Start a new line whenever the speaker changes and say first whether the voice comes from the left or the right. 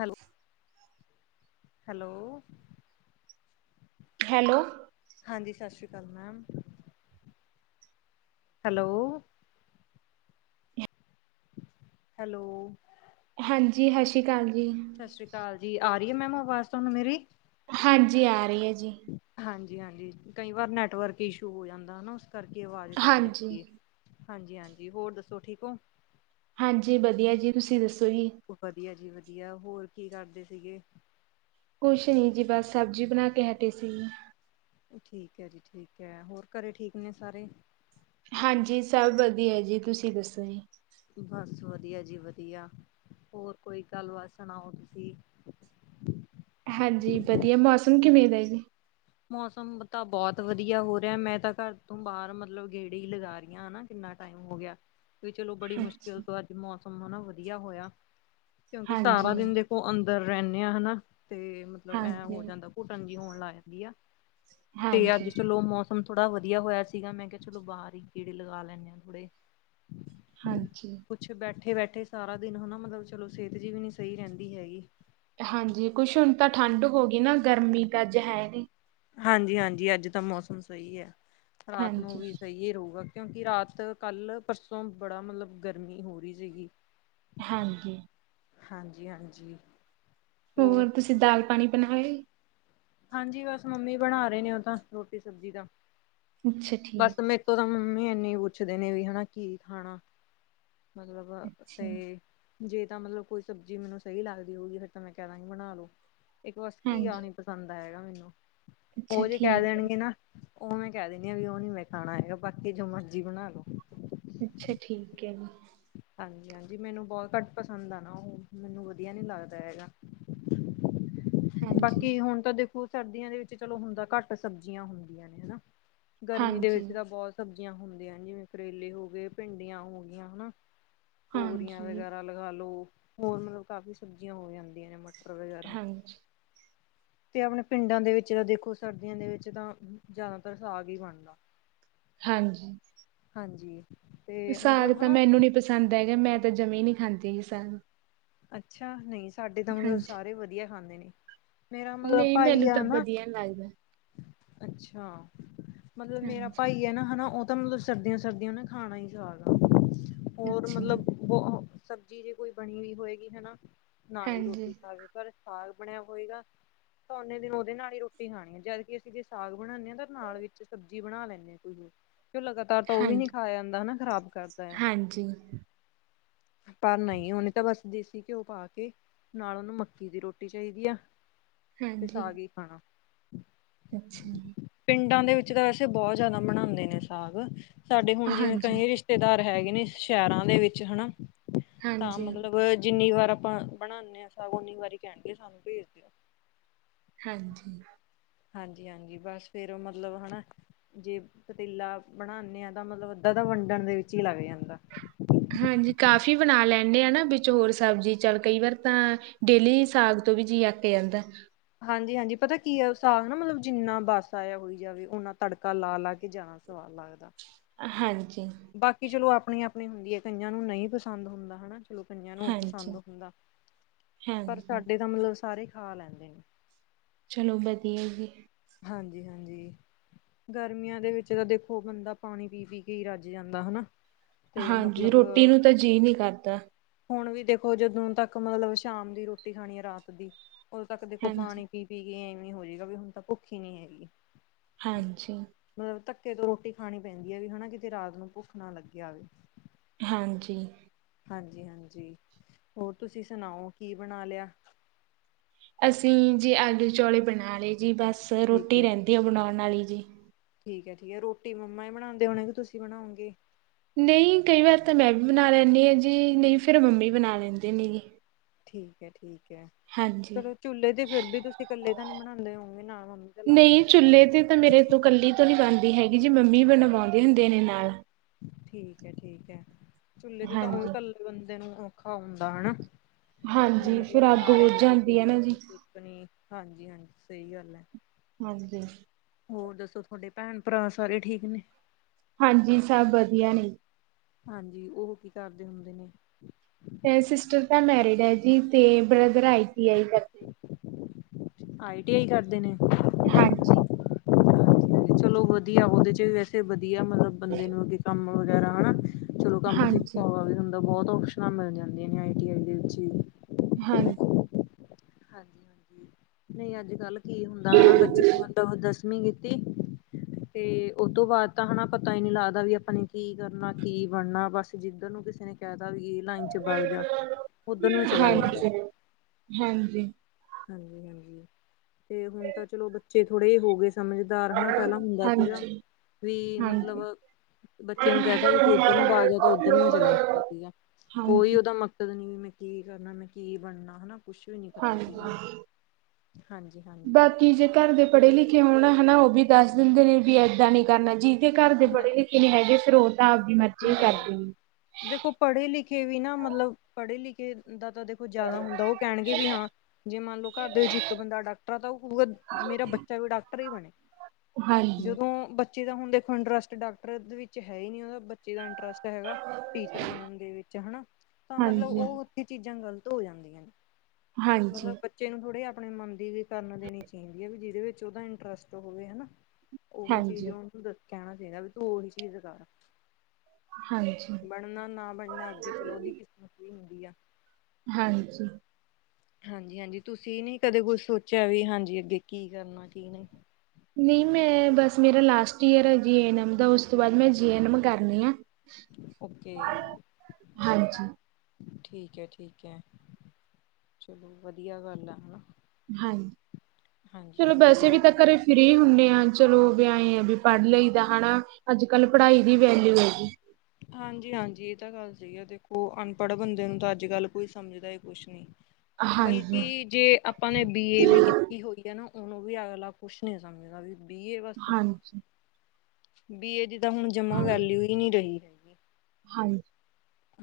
left: Hello, hello,
right: hello,
left: ਹਾਂਜੀ ਸਤਿ ਸ੍ਰੀ ਅਕਾਲ ਮੈਮ, ਹੈਲੋ, ਹੈਲੋ,
right: ਹਾਂਜੀ ਸਤਿ ਸ਼੍ਰੀ ਅਕਾਲ, ਜੀ
left: ਸਤਿ ਸ੍ਰੀ ਅਕਾਲ ਜੀ, ਜੀ ਆ ਰਹੀ ਹੈ ਮੈਮ ਆਵਾਜ ਤੁਹਾਨੂੰ ਮੇਰੀ।
right: ਹਾਂਜੀ ਆ ਰਹੀ ਹੈ। ਜੀ
left: ਹਾਂਜੀ, ਹਾਂਜੀ ਕਈ ਵਾਰ ਨੈਟਵਰਕ ਇਸ਼ੂ ਹੋ ਜਾਂਦਾ ਹਨਾ। ਕਰਕੇ ਆਵਾਜ਼ ਕੱਟ
right: ਹਾਂਜੀ
left: ਜਾਂਦੀ ਹੈ। ਹਾਂਜੀ-ਹਾਂਜੀ, ਹੋਰ ਦੱਸੋ ਠੀਕ ਹੋ?
right: ਹਾਂਜੀ ਵਧੀਆ ਜੀ, ਤੁਸੀਂ ਦੱਸੋ? ਜੀ
left: ਵਧੀਆ ਜੀ ਵਧੀਆ। ਵਧੀਆ, ਹੋਰ ਕੀ ਕਰਦੇ ਸੀਗੇ।
right: ਕੁਛ ਨੀ ਜੀ ਬਸ, ਸਬਜ਼ੀ ਬਣਾ ਕੇ ਹਟੇ ਸੀ।
left: ਠੀਕ ਹੈ ਜੀ, ਠੀਕ ਹੈ, ਹੋਰ ਘਰੇ ਠੀਕ ਨੇ ਸਾਰੇ।
right: ਹਾਂਜੀ ਸਭ ਵਧੀਆ ਜੀ, ਤੁਸੀਂ ਦੱਸੋ ਜੀ?
left: ਬਸ ਵਧੀਆ ਜੀ ਵਧੀਆ, ਹੋਰ ਕੋਈ ਗੱਲਬਾਤ ਸੁਣਾਓ ਤੁਸੀਂ?
right: ਹਾਂਜੀ ਵਧੀਆ, ਮੌਸਮ ਕਿਵੇਂ ਦਾ ਜੀ?
left: ਮੌਸਮ ਤਾਂ ਬਹੁਤ ਵਧੀਆ ਹੋ ਰਿਹਾ, ਮੈਂ ਤਾਂ ਘਰ ਤੋਂ ਬਾਹਰ ਮਤਲਬ ਗੇੜੀ ਹੀ ਲਗਾ ਰਹੀ ਹਾਂ ਹਨਾ, ਕਿੰਨਾ ਟਾਈਮ ਹੋ ਗਿਆ। ਵੀ ਚਲੋ ਬੜੀ ਮੁਸ਼ਕਿਲ
right: ਅੱਛਾ
left: ਤੋਂ ਅੱਜ ਮੌ ਮੌਸਮ ਵਧੀਆ ਹੋਇਆ। ਕਿਉਂਕਿ ਸਾਰਾ
right: ਹਾਂਜੀ
left: ਦਿਨ ਦੇਖੋ ਅੰਦਰ ਅੰਦਰ ਰਹਿੰਦੇ ਆ ਹਨਾ। ਤੇ ਮਤਲਬ ਐਂ
right: ਹਾਂਜੀ
left: ਹੋ ਜਾਂਦਾ, ਘੁਟਣ ਜੀ ਹੋਣ ਲਾਇਆ। ਵਧੀਆ। ਤੇ ਅੱਜ
right: ਹਾਂਜੀ
left: ਚਲੋ ਮੌਸਮ ਮੌਸਮ ਥੋੜਾ ਵਧੀਆ ਹੋਇਆ ਸੀਗਾ, ਮੈਂ ਕਿਹਾ ਚਲੋ ਬਾਹਰ ਹੀ ਗੇੜੇ ਲਗਾ ਲੈਣੇ ਆ ਥੋੜੇ
right: ਹਾਂਜੀ।
left: ਕੁਛ ਬੈਠੇ ਬੈਠੇ ਸਾਰਾ ਦਿਨ ਹਨਾ, ਮਤਲਬ ਚਲੋ ਸਿਹਤ ਜਿਹੀ ਵੀ ਨੀ ਸਹੀ ਰਹਿੰਦੀ ਹੈਗੀ।
right: ਹਾਂਜੀ ਕੁਛ ਹੁਣ ਤਾਂ ਠੰਢ ਹੋ ਗਈ ਨਾ, ਗਰਮੀ ਤਾਂ ਅੱਜ ਹੈ ਨੀ।
left: ਹਾਂਜੀ ਹਾਂਜੀ, ਅੱਜ ਤਾਂ ਮੌਸਮ ਸਹੀ ਐ। ਰਾਤ ਨੂੰ
right: ਹਾਂਜੀ
left: ਵੀ ਸਹੀ ਰਹੂਗਾ। ਕਿਉਂਕਿ ਰਾਤ ਕੱਲ, ਪਰਸੋਂ ਬੜਾ ਮਤਲਬ ਗਰਮੀ ਹੋ ਰਹੀ ਸੀਗੀ।
right: ਹਾਂਜੀ।
left: ਹਾਂਜੀ ਹਾਂਜੀ।
right: ਹੋਰ ਤੁਸੀਂ ਦਾਲ, ਪਾਣੀ ਬਣਾ ਲਿਆ।
left: ਹਾਂਜੀ, ਬਸ ਮੰਮੀ ਬਣਾ ਰਹੇ ਨੇ, ਉਹ ਤਾਂ ਰੋਟੀ ਸਬਜ਼ੀ ਦਾ
right: ਅੱਛਾ ਠੀਕ
left: ਬਸ ਮੈਂਥੋ ਤਾਂ ਮੰਮੀ ਐਨੀ ਪੁੱਛਦੇ ਨੇ ਵੀ ਹਨਾ, ਕੀ ਖਾਣਾ ਮਤਲਬ
right: ਅੱਛਾ
left: ਤੇ ਜੇ ਤਾਂ ਮਤਲਬ ਕੋਈ ਸਬਜ਼ੀ ਮੈਨੂੰ ਸਹੀ ਲੱਗਦੀ ਹੋਊਗੀ, ਫਿਰ ਤਾਂ ਮੈਂ ਕਹਿ ਦਾਂਗੀ ਬਣਾ ਲੋ। ਇੱਕ ਬਸ ਘੀਆ
right: ਹਾਂਜੀ
left: ਨੀ ਪਸੰਦ ਹੈਗਾ ਮੈਨੂੰ
right: ਅੱਛਾ
left: ਉਹ ਜੇ ਕਹਿ
right: ਠੀਕ ਹੈ
left: ਦੇਣਗੇ ਨਾ ਉਵੇਂ ਕਹਿ ਵੀ ਉਹ ਨੀ ਮੈਂ ਖਾਣਾ ਹੈਗਾ, ਬਾਕੀ ਜੋ ਮਰਜੀ ਬਣਾ ਲੋ।
right: ਅੱਛਾ ਠੀਕ ਹੈ ਜੀ।
left: ਹਾਂਜੀ ਹਾਂਜੀ, ਮੈਨੂੰ ਬਹੁਤ ਘੱਟ ਪਸੰਦ ਆ ਨਾ ਉਹ, ਮੈਨੂੰ ਵਧੀਆ ਨੀ ਲੱਗਦਾ ਹੈਗਾ।
right: ਹਾਂਜੀ
left: ਬਾਕੀ ਹੁਣ ਤਾਂ ਦੇਖੋ ਸਰਦੀਆਂ ਦੇ ਵਿੱਚ ਚਲੋ ਹੁੰਦਾ ਘੱਟ ਸਬਜ਼ੀਆਂ ਹੁੰਦੀਆਂ ਨੇ, ਹੈਨਾ। ਗਰਮੀ ਦੇ
right: ਹਾਂਜੀ
left: ਵਿੱਚ ਤਾਂ ਬਹੁਤ ਸਬ ਹੁੰਦੀਆਂ ਜਿਵੇਂ ਕਰੇਲੇ ਹੋ ਗਏ, ਭਿੰਡੀਆਂ ਹੋ ਗਿਆਂ, ਹੈਨਾ। ਤੋਰੀਆਂ
right: ਹਾਂਜੀ
left: ਵਗੈਰਾ ਲਗਾ ਲੋ। ਹੋਰ ਮਤਲਬ ਕਾਫੀ ਸਬਜ਼ੀਆਂ ਹੋ ਜਾਂਦੀਆਂ ਨੇ, ਮ ਮਟਰ ਵਗੈਰਾ।
right: ਹਾਂਜੀ
left: ਤੇ ਅਪਣੇ ਪਿੰਡਾਂ ਦੇ ਵਿੱਚ ਤਾਂ ਦੇਖੋ ਸਰਦੀਆਂ ਦੇ ਵਿੱਚ ਤਾਂ ਜ਼ਿਆਦਾਤਰ ਸਾਗ ਹੀ ਬਣਦਾ।
right: ਹਾਂਜੀ।
left: ਹਾਂਜੀ। ਤੇ
right: ਸਾਗ
left: ਮਤਲਬ
right: ਤਾਂ
left: ਹਨਾ
right: ਮੈਨੂੰ ਨੀ ਪਸੰਦ ਹੈਗਾ, ਮੈਂ ਤਾਂ ਜਮੀਂ ਨਹੀਂ ਖਾਂਦੀ ਸਾਗ
left: ਅੱਛਾ, ਨਹੀ ਸਾਡੇ ਤਾਂ ਮਤਲਬ
right: ਹਾਂਜੀ
left: ਸਾਰੇ ਵਧੀਆ ਖਾਂਦੇ ਨੇ। ਮੇਰਾ ਮਤਲਬ
right: ਨਹੀਂ
left: ਭਾਈ
right: ਮੈਨੂੰ
left: ਆ
right: ਤਾਂ
left: ਨਾ
right: ਵਧੀਆ ਲੱਗਦਾ।
left: ਅੱਛਾ। ਮਤਲਬ ਮੇਰਾ
right: ਹਾਂਜੀ
left: ਭਾਈ ਹੈ ਨਾ ਹੈਨਾ, ਔ ਤਾਂ ਮਤਲਬ ਸਰਦੀਆਂ, ਸਰਦੀਆਂ ਨਾ ਖਾਣਾ ਹੀ ਸਾਗ ਆ। ਹੋਰ
right: ਅੱਛਾ
left: ਮਤਲਬ ਬੋ ਸਬਜ਼ੀ ਜੇ ਕੋਈ ਬਣੀ ਨੀ ਹੋਏ। ਗੀ ਹੈਨਾ ਨਾ ਹੀ
right: ਹਾਂਜੀ
left: ਰੋਟੀ ਖਾਵੇ ਪਰ ਸਾਗ ਬਣਿਆ ਹੋਏਗਾ, ਔਨੇ ਦਿਨ ਉਹਦੇ ਨਾਲ ਹੀ ਰੋਟੀ ਖਾਣੀ ਆ ਜਦ ਕਿ ਅਸੀਂ ਜੇ ਸਾਗ ਬਣਾਦੇ ਹਾਂ ਤਾਂ ਨਾਲ ਵਿੱਚ ਸਬਜ਼ੀ ਬਣਾ ਲੈਂਦੇ ਹਾਂ ਕੋਈ ਲਗਾਤਾਰ ਤਾਂ ਉਹ ਵੀ ਨੀ
right: ਹਾਂਜੀ
left: ਖਾਇਆ ਜਾਂਦਾ ਹੈਨਾ, ਖ਼ਰਾਬ ਕਰਦਾ ਆ।
right: ਹਾਂਜੀ
left: ਪਰ ਨਹੀਂ, ਔਨੇ ਤਾਂ ਬਸ ਦੇਸੀ ਘਿਓ ਪਾ ਕੇ ਨਾਲ ਔਨੂੰ ਮੱਕੀ ਦੀ ਰੋਟੀ ਚਾਹੀਦੀ ਆ। ਤੇ
right: ਹਾਂਜੀ
left: ਸਾਗ ਈ ਖਾਣਾ
right: ਅੱਛਾ।
left: ਪਿੰਡਾਂ ਦੇ ਵਿੱਚ ਤਾਂ ਵੈਸੇ ਬਹੁਤ ਜ਼ਿਆਦਾ ਬਨਾਦੇ ਨੇ ਸਾਗ ਸਾਡੇ ਹੁਣ ਜਿਵੇਂ
right: ਹਾਂਜੀ
left: ਕਈ ਰਿਸ਼ਤੇਦਾਰ ਹੈਗੇ ਨੇ ਸ਼ਹਿਰਾਂ ਦੇ ਵਿੱਚ ਹੈਨਾ।
right: ਹਾਂਜੀ।
left: ਜਿੰਨੀ ਵਾਰ ਆਪਾਂ ਬਣਾਨੇ ਆ, ਉਨੀ ਵਾਰੀ ਕਹਿਣਗੇ ਸਾਨੂੰ ਭੇਜ ਦਿਓ।
right: ਹਾਂਜੀ।
left: ਹਾਂਜੀ-ਹਾਂਜੀ ਬਸ ਫੇਰ ਮਤਲਬ ਹੈਨਾ, ਜੇ ਪਤੀਲਾ ਬਣਾਨੇ ਆਂ ਤਾਂ ਮਤਲਬ ਅੱਧਾਂ ਤਾਂ ਵੰਡਣ ਦੇ ਵਿੱਚ ਹੀ ਲੱਗ ਜਾਂਦਾ।
right: ਹਾਂਜੀ ਕਾਫੀ ਬਣਾ ਲੇ ਕਹਿੰਦੇ ਆ ਨਾ ਵਿੱਚ ਹੋਰ ਸਬਜ਼ੀ ਚੱਲ, ਕਈ ਵਾਰ ਤਾਂ ਡੇਲੀ ਸਾਗ ਤੋਂ ਵੀ ਜੀ ਅਕ ਜਾਂਦਾ।
left: ਹਾਂਜੀ-ਹਾਂਜੀ, ਪਤਾ ਕੀ ਆ ਸਾਗ ਨਾ ਮਤਲਬ ਜਿੰਨਾ ਬਾਸਾ ਜਿਹਾ ਹੋਈ ਜਾਵੇ, ਓਨਾ ਤੜਕਾ ਲਾ ਲਾ ਕੇ ਜਾਣਾ ਸਵਾਦ ਲੱਗਦਾ।
right: ਹਾਂਜੀ।
left: ਬਾਕੀ ਚਲੋ ਆਪ ਆਪਣੀ-ਆਪਣੀ ਹੁੰਦੀ ਏ, ਕਈਆਂ ਨੂੰ ਨਹੀਂ ਪਸੰਦ ਹੁੰਦਾ ਹਨਾ। ਚੱਲੋ ਕਈਆਂ ਨੂੰ ਪਸੰਦ
right: ਹਾਂਜੀ
left: ਹੁੰਦਾ, ਪਰ
right: ਹਾਂਜੀ
left: ਸਾਡੇ ਤਾਂ ਮਤਲਬ ਸਾਰੇ ਖਾ ਲੈਂਦੇ ਨੇ।
right: ਚਲੋ ਵਧੀਆ ਜੀ।
left: ਹਾਂਜੀ-ਹਾਂਜੀ, ਗਰਮੀਆਂ ਦੇ ਵਿੱਚ ਨਾ ਦੇਖੋ, ਬੰਦਾ ਪਾਣੀ ਪੀ ਪੀ ਕੇ ਹੀ ਰੱਜ ਜਾਂਦਾ ਹਨਾ। ਤੇ
right: ਹਾਂਜੀ ਰੋਟੀ
left: ਮਤਲਬ
right: ਨੂੰ ਤਾਂ ਜੀਅ ਨਹੀਂ ਕਰਦਾ।
left: ਹੁਣ ਵੀ ਦੇਖੋ, ਜਦੋਂ ਤੱਕ ਮਤਲਬ ਸ਼ਾਮ ਦੀ ਰੋਟੀ ਖਾਣੀ ਹੈ, ਰਾਤ ਦੀ ਉਦੋਂ ਤੱਕ ਦੇਖੋ
right: ਹਾਂਜੀ
left: ਪਾਣੀ ਪੀ ਪੀ ਐਵੇਂ ਹੋ ਜਾਏਗਾ ਵੀ ਹੁਣ ਤਾਂ ਸਿੱਖੀ ਨਹੀਂ ਹੈਗੀ।
right: ਹਾਂਜੀ।
left: ਧੱਕੇ ਤੋਂ ਰੋਟੀ ਖਾਣੀ ਪੈਂਦੀ ਐ ਵੀ ਹਨਾ, ਕਿਤੇ ਰਾਤ ਨੂੰ ਭੁੱਖ ਨਾ ਲੱਗ ਆਵੇ।
right: ਹਾਂਜੀ।
left: ਹਾਂਜੀ ਹਾਂਜੀ, ਹੋਰ ਤੁਸੀਂ ਸੁਣਾਓ, ਕੀ ਬਣਾ ਲਿਆ।
right: ਅਸੀਂ ਜੀ ਆਲੂ, ਚੋਲੇ ਬਣਾ ਲਏ ਜੀ ਬਸ ਬਸ
left: ਠੀਕ
right: ਰੋਟੀ
left: ਹੈ।
right: ਰਹਿੰਦੀ ਆ ਬਣਾਉਣ ਵਾਲੀ। ਜੀ।
left: ਠੀਕ ਹੈ ਠੀਕ ਹੈ, ਰੋਟੀ ਮੰਮਾ ਹੀ ਬਣਾਉਂਦੇ ਹੋਣੇ, ਕਿ ਤੁਸੀਂ ਬਣਾਉਗੇ।
right: ਨਹੀਂ ਕਈ ਵਾਰ ਤਾਂ ਮੈਂ ਵੀ ਬਣਾ ਲੈਂਦੀ ਆ ਜੀ, ਨਹੀਂ ਫੇਰ ਮੰਮੀ ਬਣਾ ਲੈਂਦੇ ਨੇ ਜੀ।
left: ਠੀਕ ਹੈ, ਠੀਕ ਹੈ।
right: ਹਾਂਜੀ
left: ਚਲੋ ਚੁੱਲੇ ਤੇ ਫੇਰ ਵੀ ਤੁਸੀਂ ਇਕੱਲੇ ਤਾਂ ਨੀ ਬਣਾਦੇ। ਬਣਾ ਹੋਣਗੇ ਨਾਲ। ਮੰਮੀ ਤਾਂ
right: ਨਹੀਂ
left: ਲੱਗਦੇ।
right: ਚੁੱਲੇ ਤੇ ਤਾਂ ਮੇਰੇ ਤੋਂ ਕੱਲੀ ਤੋਂ ਨੀ ਬਣਦੀ। ਵੀ ਹੈਗੀ ਜੀ ਮੰਮੀ ਬਣਵਾਉਂਦੇ ਹੁੰਦੇ ਨੇ ਨਾਲ।
left: ਠੀਕ ਹੈ ਠੀਕ ਹੈ। ਚੁੱਲੇ ਤੇ ਤਾਂ ਇਓ ਵੀ
right: ਹਾਂਜੀ
left: ਕੱਲੇ ਬੰਦੇ ਨੂੰ ਔਖਾ ਹੁੰਦਾ ਹਨਾ।
right: ਹਾਂਜੀ ਫਿਰ
left: ਮਤਲਬ
right: ਅੱਗ
left: ਨਾਲੇ
right: ਬੁਝ
left: ਤੇ
right: ਜਾਂਦੀ ਹੈ ਨਾ ਜੀ
left: ਬੇਲਣੀ ਸੇਕਣੀ ਹਾਂਜੀ ਹਾਂਜੀ ਸਹੀ ਗੱਲ ਆ।
right: ਹਾਂਜੀ।
left: ਹੋਰ ਦੱਸੋ, ਤੁਹਾਡੇ ਭੈਣ ਭਰਾ ਸਾਰੇ ਠੀਕ ਨੇ।
right: ਹਾਂਜੀ ਸਭ ਵਧੀਆ ਨੇ।
left: ਹਾਂਜੀ, ਉਹ ਕੀ ਕਰਦੇ ਹੁੰਦੇ ਨੇ।
right: ਤੇ ਸਿਸਟਰ ਤਾਂ ਮੈਰਿਡ ਹੈ ਜੀ, ਤੇ ਬ੍ਰਦਰ ਆਈ ਟੀ ਆਈ ਕਰਦੇ।
left: ਆਈ ਟੀ ਆਈ ਕਰਦੇ ਨੇ।
right: ਹਾਂਜੀ।
left: ਚਲੋ ਵਧੀਆ, ਉਹਦੇ ਚ ਵੀ ਵੈਸੇ ਵਧੀਆ ਮਤਲਬ ਬੰਦੇ ਨੂੰ ਅੱਗੇ ਕੰਮ ਵਗੈਰਾ ਹਨਾ ਚਲੋ ਕੰਮ ਸਿੱਖ
right: ਹਾਂਜੀ
left: ਵੀ ਹ ਬਹੁਤ ਆਪਸ਼ਨ ਮਿਲ ਜਾਂਦੀਆਂ ਨੇ ਆਈਟੀਆਈ ਦੇ ਵਿੱਚ
right: ਹਾਂਜੀ
left: ਹਾਂਜੀ ਹਾਂਜੀ ਨਹੀਂ ਅੱਜ ਕੱਲ ਕੀ ਹੁੰਦਾ ਹਨਾ ਬੱਚੇ ਨੂੰ ਬਹੁਤ ਦ ਕੀਤੀ ਤੇ ਉਹਤ ਤੋਂ ਬਾਅਦ ਤਾਂ ਹਨਾ ਪਤਾ ਹੀ ਨੀ ਲੱਗਦਾ ਵੀ ਆਪਾਂ ਨੇ ਕੀ ਕਰਨਾ ਕੀ ਬਣਨਾ ਬਸ ਜਿੱਧਰ ਨੂੰ ਕਿਸੇ ਨੇ ਕਹਿ ਤਾ ਵੀ ਇਹ ਲਾਈਨ ਚ ਵਗ ਜਾ ਉੱਧਰ ਨੂੰ ਚਲਾ ਜਾਂਦਾ।
right: ਹਾਂਜੀ, ਹਾਂਜੀ
left: ਹਾਂਜੀ, ਹਾਂਜੀ ਤੇ ਹੁਣ ਤਾਂ ਚਲੋ ਬੱਚੇ ਥੋੜੇ ਹੋ ਗਏ ਸਮਝਦਾਰ ਹਨਾ ਪਹਿਲਾਂ ਹੁੰਦਾ ਸੀਗਾ
right: ਹਾਂਜੀ
left: ਵੀ ਮਤਲਬ
right: ਹਾਂਜੀ
left: ਬੱਚੇ ਨੂੰ ਕਹਿ ਤ ਵੀ ਤੂੰ ਇੱਧਰ ਨੂੰ ਬਾਗ ਜਾਦਾ ਉੱਧਰ ਨੂੰ ਵੀ ਚਲਾ ਜਾਂਦਾ ਸੀਗਾ ਕੋਈ
right: ਹਾਂਜੀ
left: ਉਹਦਾ ਮਕਸਦ ਨੀ ਮ ਕੀ ਕਰਨਾ ਮੈਂ ਕੀ ਬਣਨਾ ਹਨਾ। ਕੁੱਛ ਵੀ ਨਹੀਂ ਪਤਾ ਸੀਗਾ। ਹਾਂਜੀ ਹਾਂਜੀ।
right: ਬਾਕੀ ਜੇ ਘਰ ਦੇ ਪੜ੍ਹੇ ਲਿਖੇ ਹੋਣ ਹਨਾ। ਉਹ ਵੀ ਦੱਸ ਦਿੰਦੇ ਨੇ ਵੀ ਏਦਾਂ ਨੀ ਕਰਨਾ ਜੀ। ਦੇ ਘਰ ਦੇ
left: ਨਹੀਂ
right: ਪੜੇ ਲਿਖੇ ਨੀ ਹੈਗੇ। [unintelligible] ਤਾਂ ਆਪਦੀ ਮਰਜ਼ੀ
left: ਨਹੀਂ
right: ਕਰਦੀ।
left: ਦੇਖੋ ਪੜ੍ਹੇ ਲਿਖੇ ਵੀ ਨਾ ਮਤਲਬ ਪੜ੍ਹੇ ਲਿਖੇ ਦਾ, ਤਾਂ ਦੇਖੋ ਜ਼ਿਆਦਾ ਹੁੰਦਾ, ਉਹ ਕਹਿਣਗੇ ਵੀ ਹਾਂ, ਜੇ ਮੰਨ ਲਓ ਘਰ ਦੇ ਵਿੱਚ ਇੱਕ ਬੰਦਾ ਡਾਕਟਰ ਆ ਤਾਂ ਉਹ ਮੇਰਾ ਬੱਚਾ ਵੀ ਡਾਕਟਰ ਅ ਹੋਣੇ,
right: ਹਾਂਜੀ
left: ਜਦੋਂ ਬ ਬੱਚੀ ਦਾ ਹੁਣ ਦੇਖੋ ਇੰਟਰਸਟ ਡਾਕਟਰ ਵਿੱਚ ਹੈ ਹੀ ਨੀ ਉਹਦਾ ਬੱਚ, ਇਹਦਾ ਇੰਟਰਸਟ, ਹੈਗਾ ਟੀਚਰ ਬਣਨ ਦੇ ਵਿੱਚ ਹਨਾ ਤਾਂ ਮਤਲਬ
right: ਹਾਂਜੀ
left: ਉਹ ਉੱਥੇ ਚੀਜ਼ਾਂ ਗਲਤ, ਹੋ ਜਾਂਦੀਆਂ ਨੇ। ਮਤਲਬ
right: ਹਾਂਜੀ
left: ਬੱਚੇ ਨੂੰ ਥੋੜੇ ਆ। ਆਪਣੇ ਮੰਨ ਦੇ ਵਿੱਚ, ਕਰਨ ਦੇਣੀ ਚਾਹੀਦੀ ਹੈ ਵੀ ਜ ਜਿਸ ਵਿੱਚ ਉਹਦਾ ਇੰਟਰਸਟ ਹੋਵੇ ਹਨਾ। ਉਹ ਵੀ ਚੀਜ਼
right: ਹਾਂਜੀ
left: ਉਹਨੂੰ ਦ ਕਹਿਣਾ ਚਾਹੀਦਾ ਵੀ ਤੂੰ ਉਹੀ ਚੀਜ਼ ਕਰ।
right: ਹਾਂਜੀ
left: ਬਣਨਾ ਨਾ ਬਣਨਾ ਅੱਗੇ ਚਲੋ ਉਹਦੀ ਕਿਸਮਤ ਕੀ, ਵਧੀਆ,
right: ਹਾਂਜੀ,
left: ਹਾਂਜੀ-ਹਾਂਜੀ ਤੁਸੀਂ ਨੀ ਕਦੇ ਕੁਛ ਸੋਚਿਆ ਵੀ ਹਾਂਜੀ ਅੱਗੇ ਕੀ ਕਰਨਾ ਕਿ ਨਹੀਂ,
right: ਨਹੀਂ ਮੈਂ ਬਸ ਮੇਰਾ ਲਾਸਟ ਈਅਰ ਆ ਜੀ ਐਨ ਐਮ ਦਾ ਉਸ ਤੋਂ ਬਾਅਦ ਮੈਂ ਜੀ ਐਨ ਐਮ ਕਰਨੀ ਆ।
left: ਓਕੇ,
right: ਹਾਂਜੀ
left: ਠੀਕ ਹੈ ਠੀਕ ਹੈ ਚਲੋ ਵਧੀਆ ਗੱਲ ਆ ਹੇਨਾ।
right: ਹਾਜੀ ਚਲੋ ਵੈਸੇ ਵੀ
left: ਹੋਰ
right: ਤਾਂ ਘਰੇ ਫ੍ਰਰੀ ਹੁੰਨੇ ਆ। ਚਲੋ ਵੀ ਆਏ ਆ ਵੀ ਪੜ੍ਹ ਲਈ ਦਾ ਹੈਣਾ ਅੱਜ ਕੱਲ੍ਹ ਪੜ੍ਹਾਈ ਦੀ ਵੈਲਊ ਹੈਗੀ।
left: ਹਾਂਜੀ-ਹਾਂਜੀ ਇਹ ਤਾਂ ਗੱਲ ਸਹੀ ਆ ਦੇਖੋ ਅਨਪੜ੍ਹ ਬੰਦੇ ਨੂੰ ਤਾਂ ਅੱਜ ਕੱਲ ਕੋਈ ਸਮਝਦਾ ਹੀ ਕੁਛ ਨਹੀਂ।
right: ਹਾਂਜੀ
left: ਬਲਕੀ ਜੇ ਆਪਾਂ ਨੇ ਬੀ ਏ ਵੀ ਕੀਤੀ ਹੋਈ ਹੈ ਨਾ, ਹੁਣ ਉਹ ਵੀ ਅਗਲਾ ਕੁੱਛ ਨੀ ਸਮਝਦਾ ਵੀ, ਬੀ ਏ ਬਸ,
right: ਹਾਂਜੀ
left: ਬੀ ਏ ਦੀ, ਹੁਣ ਜਮਾਂ ਵੈਲਿਊ ਹੀ ਨਹੀਂ ਰਹੀ। [inaudible]
right: ਹਾਂ [unintelligible]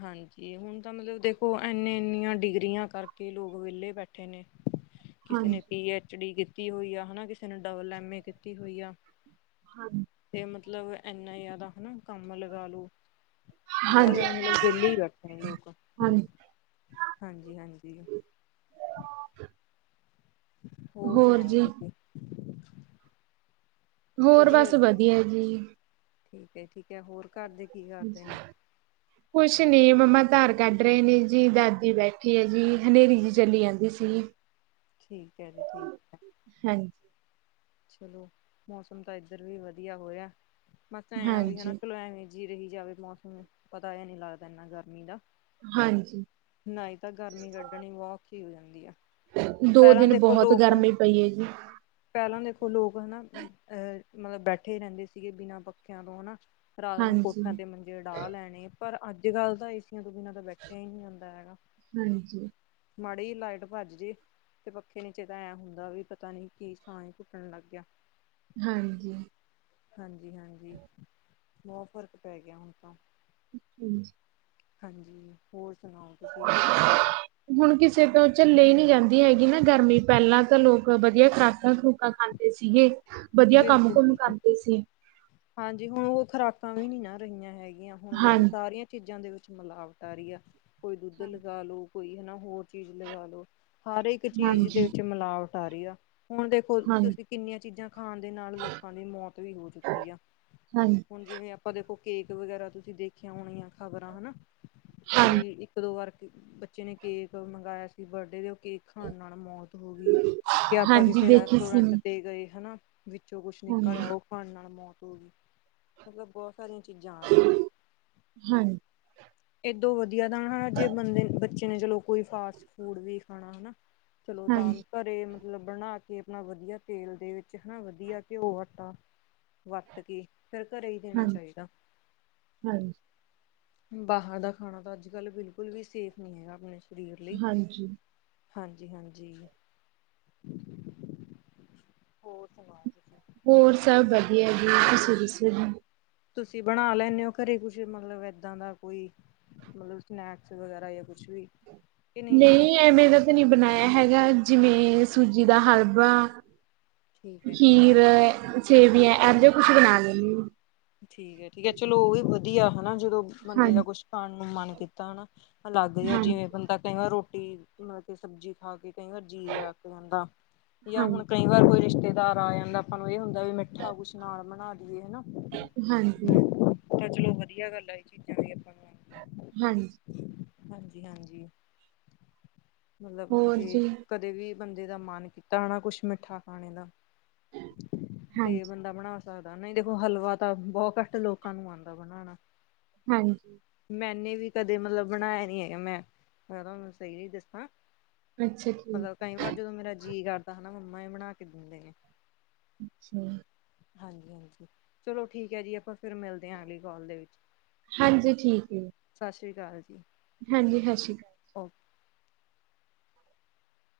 left: ਹਾਂਜੀ ਹੁਨ ਤਾਂ ਮਤਲਬ ਦੇਖੋ ਇਨੇ ਇਨੀਆਂ ਡਿਗਰੀਆਂ ਕਰਕੇ ਲੋਕ ਵਿਹਲੇ ਬੈਠੇ ਨੇ ਕਿਸੇ ਨੇ
right: ਹਾਂਜੀ
left: ਪੀ ਐਚ ਡੀ ਕੀਤ ਕੀਤੀ ਹੋਈ ਆ ਹੈ ਨਾ ਕਿਸੇ ਨੇ ਡਬਲ ਐਮ ਏ ਕੀਤੀ ਹੋਈ ਆ
right: ਹਾਂ
left: ਤੇ ਮਤਲਬ ਏਨਾ ਜ਼ਿਆ ਬਹੁਤ
right: ਹਾਂਜੀ
left: ਜਿਆਦਾ ਮਤਲਬ ਵੇਹਲੇ ਈ ਬੈਠੇ ਐ ਲੋਕ
right: ਹਾਂਜੀ
left: ਹਾਂਜੀ ਹਾਂਜੀ ਹੋਰ ਸੁਨਾਓ ਤੁਸੀਂ
right: ਹੋਰ ਬਸ ਵਧੀਆ ਜੀ
left: ਠੀਕ ਏ ਠੀਕ ਹੈ ਹੋਰ ਘਰ ਦੇ ਕੀ ਕਰਦੇ ਨੇ
right: ਕੁਛ ਨੀ ਮੰਮਾ ਧਾਰ ਕੱਢ ਰਹੇ ਨੇ ਜੀ ਦਾਦੀ ਬੈਠੀ ਹੈ ਜੀ ਹਨੇਰੀ ਜੀ ਚੱਲੀ ਜਾਂਦੀ ਸੀ
left: ਠੀਕ ਹੈ ਜੀ ਠੀਕ ਹੈ
right: ਹਾਂਜੀ
left: ਚਲੋ ਮੌਸਮ ਤਾਂ ਏਧਰ ਵੀ ਵਧੀਆ ਹੋਇਆ ਮਤਾ ਐ ਆ ਵੀ ਹੇਨਾ
right: ਹਾਂਜੀ
left: ਕਲਵੇਂ ਵੀ ਜੀ ਰਹੀ ਜਾਵੇ ਮੌਸਮ ਪਤਾ ਏ ਨਹੀਂ ਲੱਗਦਾ ਏਨਾ ਗਰਮੀ ਦਾ
right: ਹਾਂਜੀ
left: ਨਹੀਂ ਤਾਂ ਗਰਮੀ ਕੱਢਣੀ ਬੋਤ ਔਖੀ ਹੁੰਦੀ ਏ
right: ਦੋ ਦਿਨ ਬਹੁਤ ਗਰਮੀ ਪਈ ਹੈ ਜੀ।
left: ਉੱਲੂ ਉਨ੍ਹਾਂ ਅਹ ਮਤਲਬ ਬੈਠੇ ਰਹਿੰਦੇ ਸੀਗੇ ਬਿਨਾਂ ਪੱਖਿਆਂ ਤੋਂ ਹਨਾ ਰਾਤ ਨੂੰ
right: ਹਾਂਜੀ
left: ਕੋਠਾਂ ਤੇ ਮੰਜੇ ਉ ਡਾਹ ਲੈਣੇ ਪਰ ਅੱਜ ਕੱਲ ਤਾਂ ਏਸੀਆਂ ਤੋਂ ਬਿਨਾਂ ਤਾਂ ਬੈਠਿਆ ਹੀ ਨਹੀਂ ਜਾਂਦਾ ਹੈਗਾ
right: ਹਾਂਜੀ
left: ਮਾੜੀ ਲਾਈਟ ਭੱਜ ਜੇ ਤੇ ਪੱਖੇ ਨੀਚੇ ਤਾਂ ਐ ਹੁੰਦਾ ਵੀ ਪਤਾ ਨੀ ਕੀ ਸਾਂਅ ਘੁੱਟਣ ਲੱਗ ਗਿਆ
right: ਹਾਂਜੀ
left: ਹਾਂ ਜੀ ਹਾਂਜੀ ਬਹੁਤ ਫ਼ਰਕ ਪੈ ਗਿਆ ਹੁਣ ਤਾਂ
right: ਹਾਂਜੀ
left: ਹਾਂਜੀ ਹੋਰ ਸੁਣਾਓ ਤੁਸੀਂ
right: ਹੁਣ ਕਿਸੇ ਤੋਂ ਚੱਲੇ ਨਹੀਂ ਜਾਂਦੀ ਹੈਗੀ। ਨਾ ਗਰਮੀ ਪਹਿਲਾਂ ਤਾਂ ਲੋਕ ਵਧੀਆ ਖੁਰਾਕਾਂ ਖੂਕਾਂ ਖਾਂਦੇ ਸੀਗੇ। ਵਧੀਆ ਕੰਮ
left: ਬਿਲਕੁਲ-
right: ਕੁਮ
left: ਬਿਲਕੁਲ
right: ਕਰਦੇ ਸੀ
left: ਹਾਂਜੀ। ਹੁਣ ਉਹ ਖੁਰਾਕਾਂ ਵੀ ਨੀ ਨਾ ਰਹੀਆਂ ਹੈਗੀਆਂ। ਹੁਣ ਦੇਖੋ
right: ਹਾਂਜੀ
left: ਸਾਰੀਆਂ ਚੀਜ਼ਾਂ ਦੇ ਮਿਲਾਵਟ ਆ ਰਹੀ ਆ। ਕੋਈ ਦੁੱਧ ਲਗਾ ਲੋ, ਕੋਈ ਹਨਾ ਹੋਰ ਚੀਜ਼ ਲਗਾ ਲੋੋ। ਹਰ ਇੱਕ ਚੀਜ਼ ਦੇ
right: ਹਾਂਜੀ
left: ਵਿੱਚ ਮਿਲਾਵਟ ਸਾਰੀਆ ਹੁਣ ਦੇਖੋ
right: ਹਾਂਜੀ
left: ਤੁਸੀਂ ਕਿੰਨੀਆਂ ਚੀਜ਼ਾਂ ਖਾਣ ਦੇ ਨਾਲ ਲੋਕਾਂ ਦੀ ਮੌਤ ਵੀ ਹੋ ਚੁੱਕੀ ਆ
right: ਹਾਂਜੀ
left: ਹੁਣ ਜਿਵੇਂ, ਆਪਾਂ ਦੇ ਤੋਂ ਕੇਕ ਵਗੈਰਾ ਤੁਸੀਂ ਦੇਖਿਆ ਹੋਣੀਆਂ ਖ਼ਬਰਾਂ ਹਨਾ। ਵੀ
right: ਹਾਂਜੀ
left: ਇੱਕ- ਦੋ ਵਾਰ ਅਤੇ ਬੱਚੇ ਨੇ ਕੇਕ ਮੰਗਵਾਇਆ ਸੀ। ਬਰਡੇ ਦੇ ਉੱਤੇ ਕੇਕ ਖਾਣ ਨਾਲ ਮੌਤ ਹੋ ਗਈ। ਕਿ ਆਪਾਂ
right: ਹਾਂਜੀ
left: ਕਿਸੇ
right: ਦੇਖੀ ਸੀ
left: ਰੈਸਟੋਰੈਂਟ
right: ਮੈਂ।
left: ਤੇ ਗਏ ਹਨਾ। ਵਿੱਚੋਂ ਕੁਛ ਨਿਕਲਿਆ।
right: ਹਾਂਜੀ
left: ਉਹ ਖਾਣ ਨਾਲ ਮੌਤ ਮਤਲਬ ਬਸ ਸਾਰੀਆਂ ਚੀਜ਼ਾਂ ਆ ਰਹੀਆਂ ਨੇ।
right: ਹਾਂਜੀ
left: ਇਹਦੋ ਵਧ- ਦਾ ਜੇ ਬੰਦੇ, ਬੱਚੇ ਜਿਹਨੇ ਚਲੋ ਕੋਈ ਫਾਸਟ ਫੂਡ ਵੀ ਖਾਣਾ ਹਨਾ। ਚਲੋ, ਤਾਂ
right: ਹਾਂਜੀ
left: ਘਰੇ ਮਤਲਬ ਬਣਾ ਕੇ ਆਪਣਾ ਵਧੀਆ ਤੇਲ ਦੇ ਵਿੱਚ ਹਨਾ ਵਧੀਆ ਘਿਓ, ਆਟਾ ਵਰਤ ਕੇ ਫਿਰ ਘਰੇ ਹੀ ਦੇਣਾ
right: ਹਾਂਜੀ
left: ਚਾਹੀਦਾ।
right: ਹਾਂਜੀ
left: ਬਾਹਰ ਦਾ ਖਾਣਾ ਤਾਂ ਅੱਜ ਕੱਲ੍ਹ ਬਿਲਕੁਲ ਵੀ ਸੇਫ ਨਹੀਂ ਹੈਗਾ। ਆਪਣੇ
right: ਹਾਂਜੀ।
left: ਹਾਂਜੀ-ਹਾਂਜੀ। ਹੋਰ ਸੁਣਾ? ਤੁਸੀਂ
right: ਹੋਰ ਸਭ ਵਧੀਆ ਜੀ, ਤੁਸੀਂ ਦੱਸੋ ਜੀ,
left: ਤੁਸੀਂ ਬਣਾ ਲੈਂਦੇ ਹੋ। ਘਰੇ ਕੁਛ ਮਤਲਬ ਦਾਂ ਦਾ ਕੋਈ ਮਤਲਬ ਸਨੈਕਸ ਵਗੈਰਾ ਜਾਂ ਕੁਛ ਵੀ
right: ਨਹੀਂ ਐਵੇਂ ਦਾ ਤਾਂ ਨਹੀਂ ਬਣਾਇਆ। ਹੈਗਾ। ਜਿਵੇਂ ਸੂਜੀ ਦਾ ਹਲਵਾ
left: ਠੀਕ ਹੈ ਠੀਕ ਹੈ।
right: ਖੀਰ, ੇ ਵੀ ਇਹ ਜਿਹਾ ਕੁਛ ਬਣਾ ਲੈਂਦੇ ਹੋ।
left: ਠੀਕ ਹੈ-ਠੀਕ ਹੈ ਚਲੋ ਉਹ ਵੀ ਵਧੀਆ ਹਨਾ ਜਦੋਂ
right: ਹਾਂ
left: ਬੰਦੇ ਦਾ ਕੁਛ ਖਣ ਨੂੰ ਨੂੰ ਮਨ ਕੀਤਾ ਹਨਾ ਦੱਸਦੇ ਹੋ
right: ਹਾਂਜੀ
left: ਜਿਵੇਂ ਹੁਣ ਤਾਂ ਕਈ ਵਾਰ ਰੋਟੀ ਮਲ ਕੇ ਸਬਜ਼ੀ ਖਾ ਕੇ ਕਈ ਵਾਰ ਜੀਅ ਆ ਜਾਂਦਾ ਜਾਂ
right: ਹਾਂਜੀ
left: ਹੁਣ ਕਈ ਵਾਰ ਕੋਈ ਰਿਸ਼ਤੇ ਦਾਰਾ ਆ ਜਾਂਦਾ ਆਪਾਂ ਨੂੰ ਇਹ ਹੁੰਦਾ ਵੀ ਮਿੱਠਾ ਕੁਛ ਨਾਲ ਬਣਾ ਦੀਈਏ ਹਨਾ
right: ਹਾਂਜੀ
left: ਤਾਂ ਚਲੋ ਵਧੀਆ ਗੱਲ ਆ ਇਹ ਚੀਜ਼ਾਂ ਵੀ ਆਪਾਂ ਨੂੰ
right: ਹਾਂਜੀ
left: ਹਾਂਜੀ-ਹਾਂਜੀ ਮਤਲਬ
right: ਹੋਰ
left: ਜੇ
right: ਜੀ
left: ਕਦੇ ਵੀ ਬੰਦੇ ਦਾ ਮਨ ਕੀਤਾ ਹੈ ਨਾ ਕੁਛ ਮਿੱਠਾ ਖਾਣੇ ਦਾ ਤੇ
right: ਹਾਂਜੀ
left: ਬੰਦਾ ਬਣਾ ਸਕਦਾ ਨਹੀਂ ਦੇਖੋ ਹਲਵਾ ਤਾਂ ਬਹੁਤ ਘੱਟ ਲੋਕਾਂ ਨੂੰ ਆਉਂਦਾ ਬਣਾਉਣਾ
right: ਹਾਂਜੀ
left: ਮੈਨੇ ਵੀ ਕਦੇ ਮਤਲਬ ਬਣਾਇਆ ਨੀ ਹੈਗਾ ਮੈਂਨੂੰ ਸਹੀ ਨ ਦੱਸਾਂ
right: ਅੱਛਾ ਠੀਕ
left: ਮਤਲਬ ਕਈ ਵਾਰ ਜਦੋਂ ਮੇਰਾ ਜੀਅ ਕਰਦਾ ਹੈਾ ਮੰਮਾ ਇਹ ਬਣਾ ਕੇ ਦਿੰਦੇ ਨੇ
right: ਅੱਛਾ
left: ਹਾਂਜੀ-ਹਾਂਜੀ ਚਲੋ ਠੀਕ ਹੈ ਜੀ ਆਪਾਂ ਫਿਰ ਮਿਲਦੇ ਹਾਂ ਅਗਲੀ ਕਾਲ ਦੇ ਵਿੱਚ
right: ਹਾਂਜੀ ਠੀਕ ਹੈ
left: ਸਤਿ ਸ਼੍ਰੀ ਅਕਾਲ ਜੀ
right: ਹਾਂਜੀ ਸਤਿ ਸ਼੍ਰੀ ਅਕਾਲ
left: [inaudible]